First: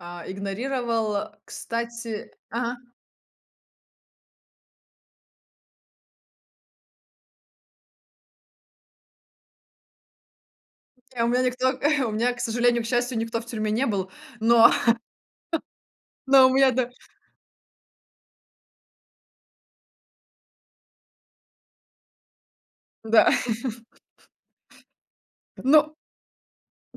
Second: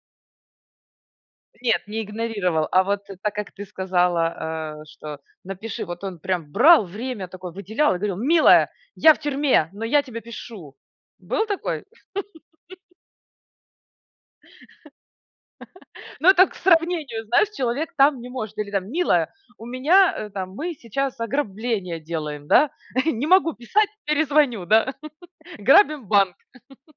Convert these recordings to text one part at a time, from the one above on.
А, игнорировал, Нет, не кстати игнорировал. Ага. А, вот так, как ты сказала, э, что напиши, вот он прям брал время такое, выделял и говорил: "Милая, я в тюрьме, но я тебе пишу". Не, у меня Был никто такой? у меня, к сожалению, к счастью, никто в тюрьме не был, но Ну, но это у к меня, да сравнению, знаешь человек там не может Или там: "Милая, у меня, э, там, мы сейчас ограбление делаем, да, не Да. могу писать- перезвоню, да. Ну, Грабим банк".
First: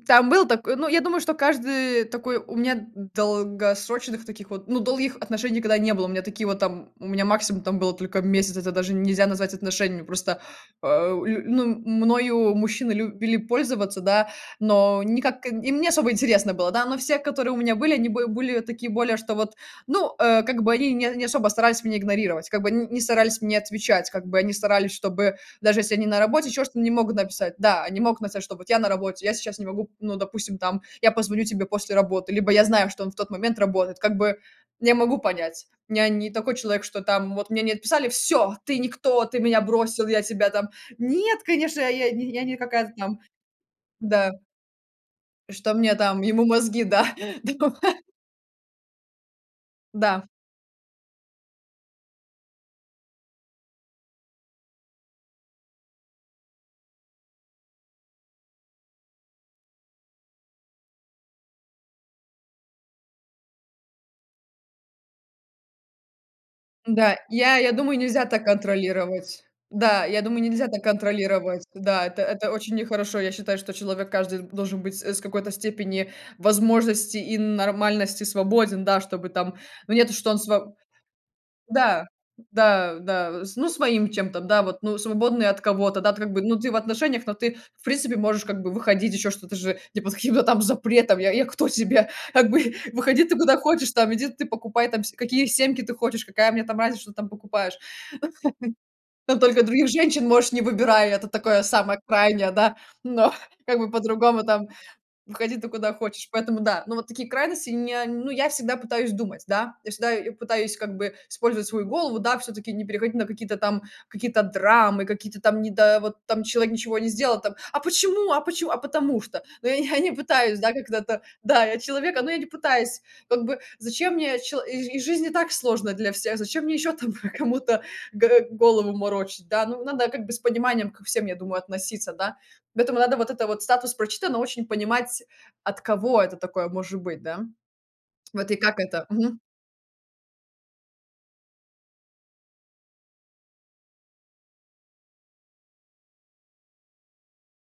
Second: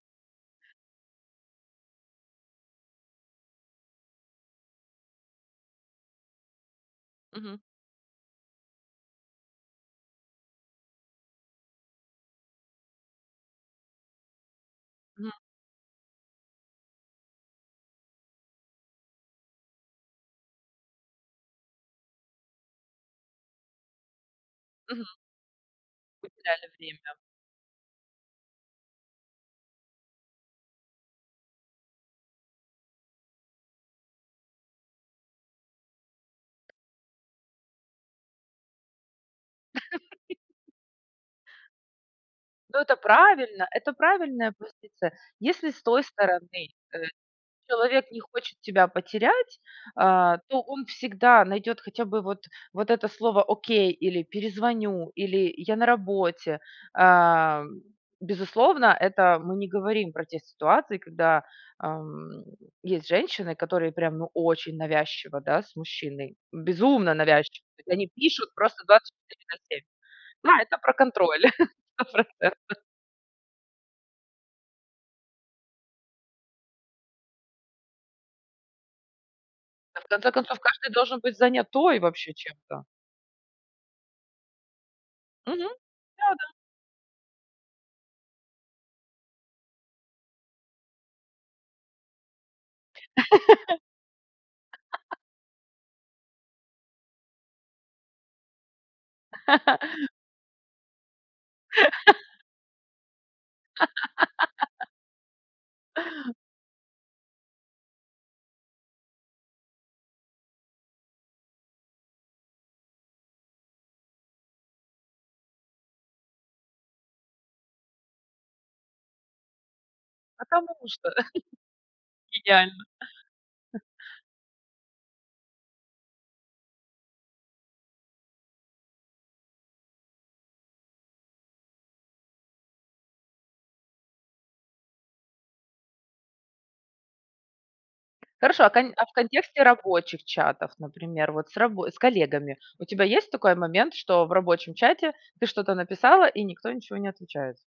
там был такой. Ну, я думаю, что каждый такой у меня д долгосрочных таких вот, ну, долгих отношений никогда не было, у меня такие, вот там, у меня Мгм. максимум, там было только месяц, это даже нельзя назвать отношениями. Просто, а, лю ну мною мужчины любили пользоваться, да, но Мгм. никак им не особо интересно было, да, но все, которые у меня были, они бы были такие более, что вот Ну, э, как бы они не не особо старались меня игнорировать, как бы н ни старались мне отвечать, как бы они старались, Мгм. чтобы даже если они на работе, еще Потеряли что-то, не время. могут написать. Да, они могут написать, что вот: "Я на работе, я сейчас не могу", ну, допустим, там, я позвоню тебе после работы, либо я знаю, что он в тот момент работает, как бы, я могу понять, я не такой человек, что там, вот мне не написали: "Всё, ты- никто, ты меня бросил, я тебя там" Нет, конечно, я я я не Ну, какая-то это там. правильно. Это Да правильная позиция. Если Что с мне той там, стороны, ему э, мозги, да, да. человек не хочет тебя потерять, Да. а, то он всегда найдёт хотя бы вот вот это слово "окей", или "перезвоню", или "я на работе". А безусловно, это мы не говорим про те ситуации, когда, ам, есть женщины, которые прям ну очень навязчиво, да, с мужчиной, безумно М-да, я навязчивы. я Вот думаю, они нельзя так пишут просто двадцать контролировать. четыре на 7.. Да, я думаю, Да, нельзя это так про контроль. контролировать. сто Да, это это процентов. очень нехорошо. Я считаю, что человек каждый должен быть с какой-то степени возможности и нормальности свободен, да. Чтобы там ну, Да, в нет, что конце он концов, сво каждый должен быть занятой, Да, вообще, чем-то. да, да. Ну с своим чем-то, да, вот, ну, свободный от Мгм. кого-то, да, как бы, Да-да. ну, ты в отношениях, но ты, в принципе, можешь как бы выходить, еще что-то же, не под каким-то там запретом. Я я кто тебе? Как бы, выходи ты куда хочешь там, иди ты покупай, там, се какие семки ты хочешь, какая мне там разница, что ты там покупаешь. Ну, только, других женщин можешь не выбирай, это такое самое крайнее, да. Но, как бы по-другому, там, выходи ты куда хочешь. Поэтому да Но вот такие крайности не ну, я всегда пытаюсь думать, да. Я всегда пытаюсь как бы использовать свою голову, да, всё-таки не переходить на какие-то там какие-то драмы, какие-то там не да, вот там человек ничего не сделал, там: "А почему а почему?" А потому что. Но я я не пытаюсь, Потому да, что, когда-то, д да, я- человек, но я не идеально. пытаюсь как бы, зачем мне, чело и жи жизнь и так сложно для всех, зачем мне ещё там про кому-то г голову морочить, да. Ну надо как бы с пониманием ко всем, я думаю, относиться, да. Поэтому, надо вот это вот статус "прочитано", очень понимать, от кого это такое может быть, да. Вот и Хорошо, а, как кон а, это. в Мгм. контексте рабочих чатов, например, вот с раб с коллегами, у тебя есть такой момент, что в рабочем чате ты что-то написала и никто ничего не отвечает?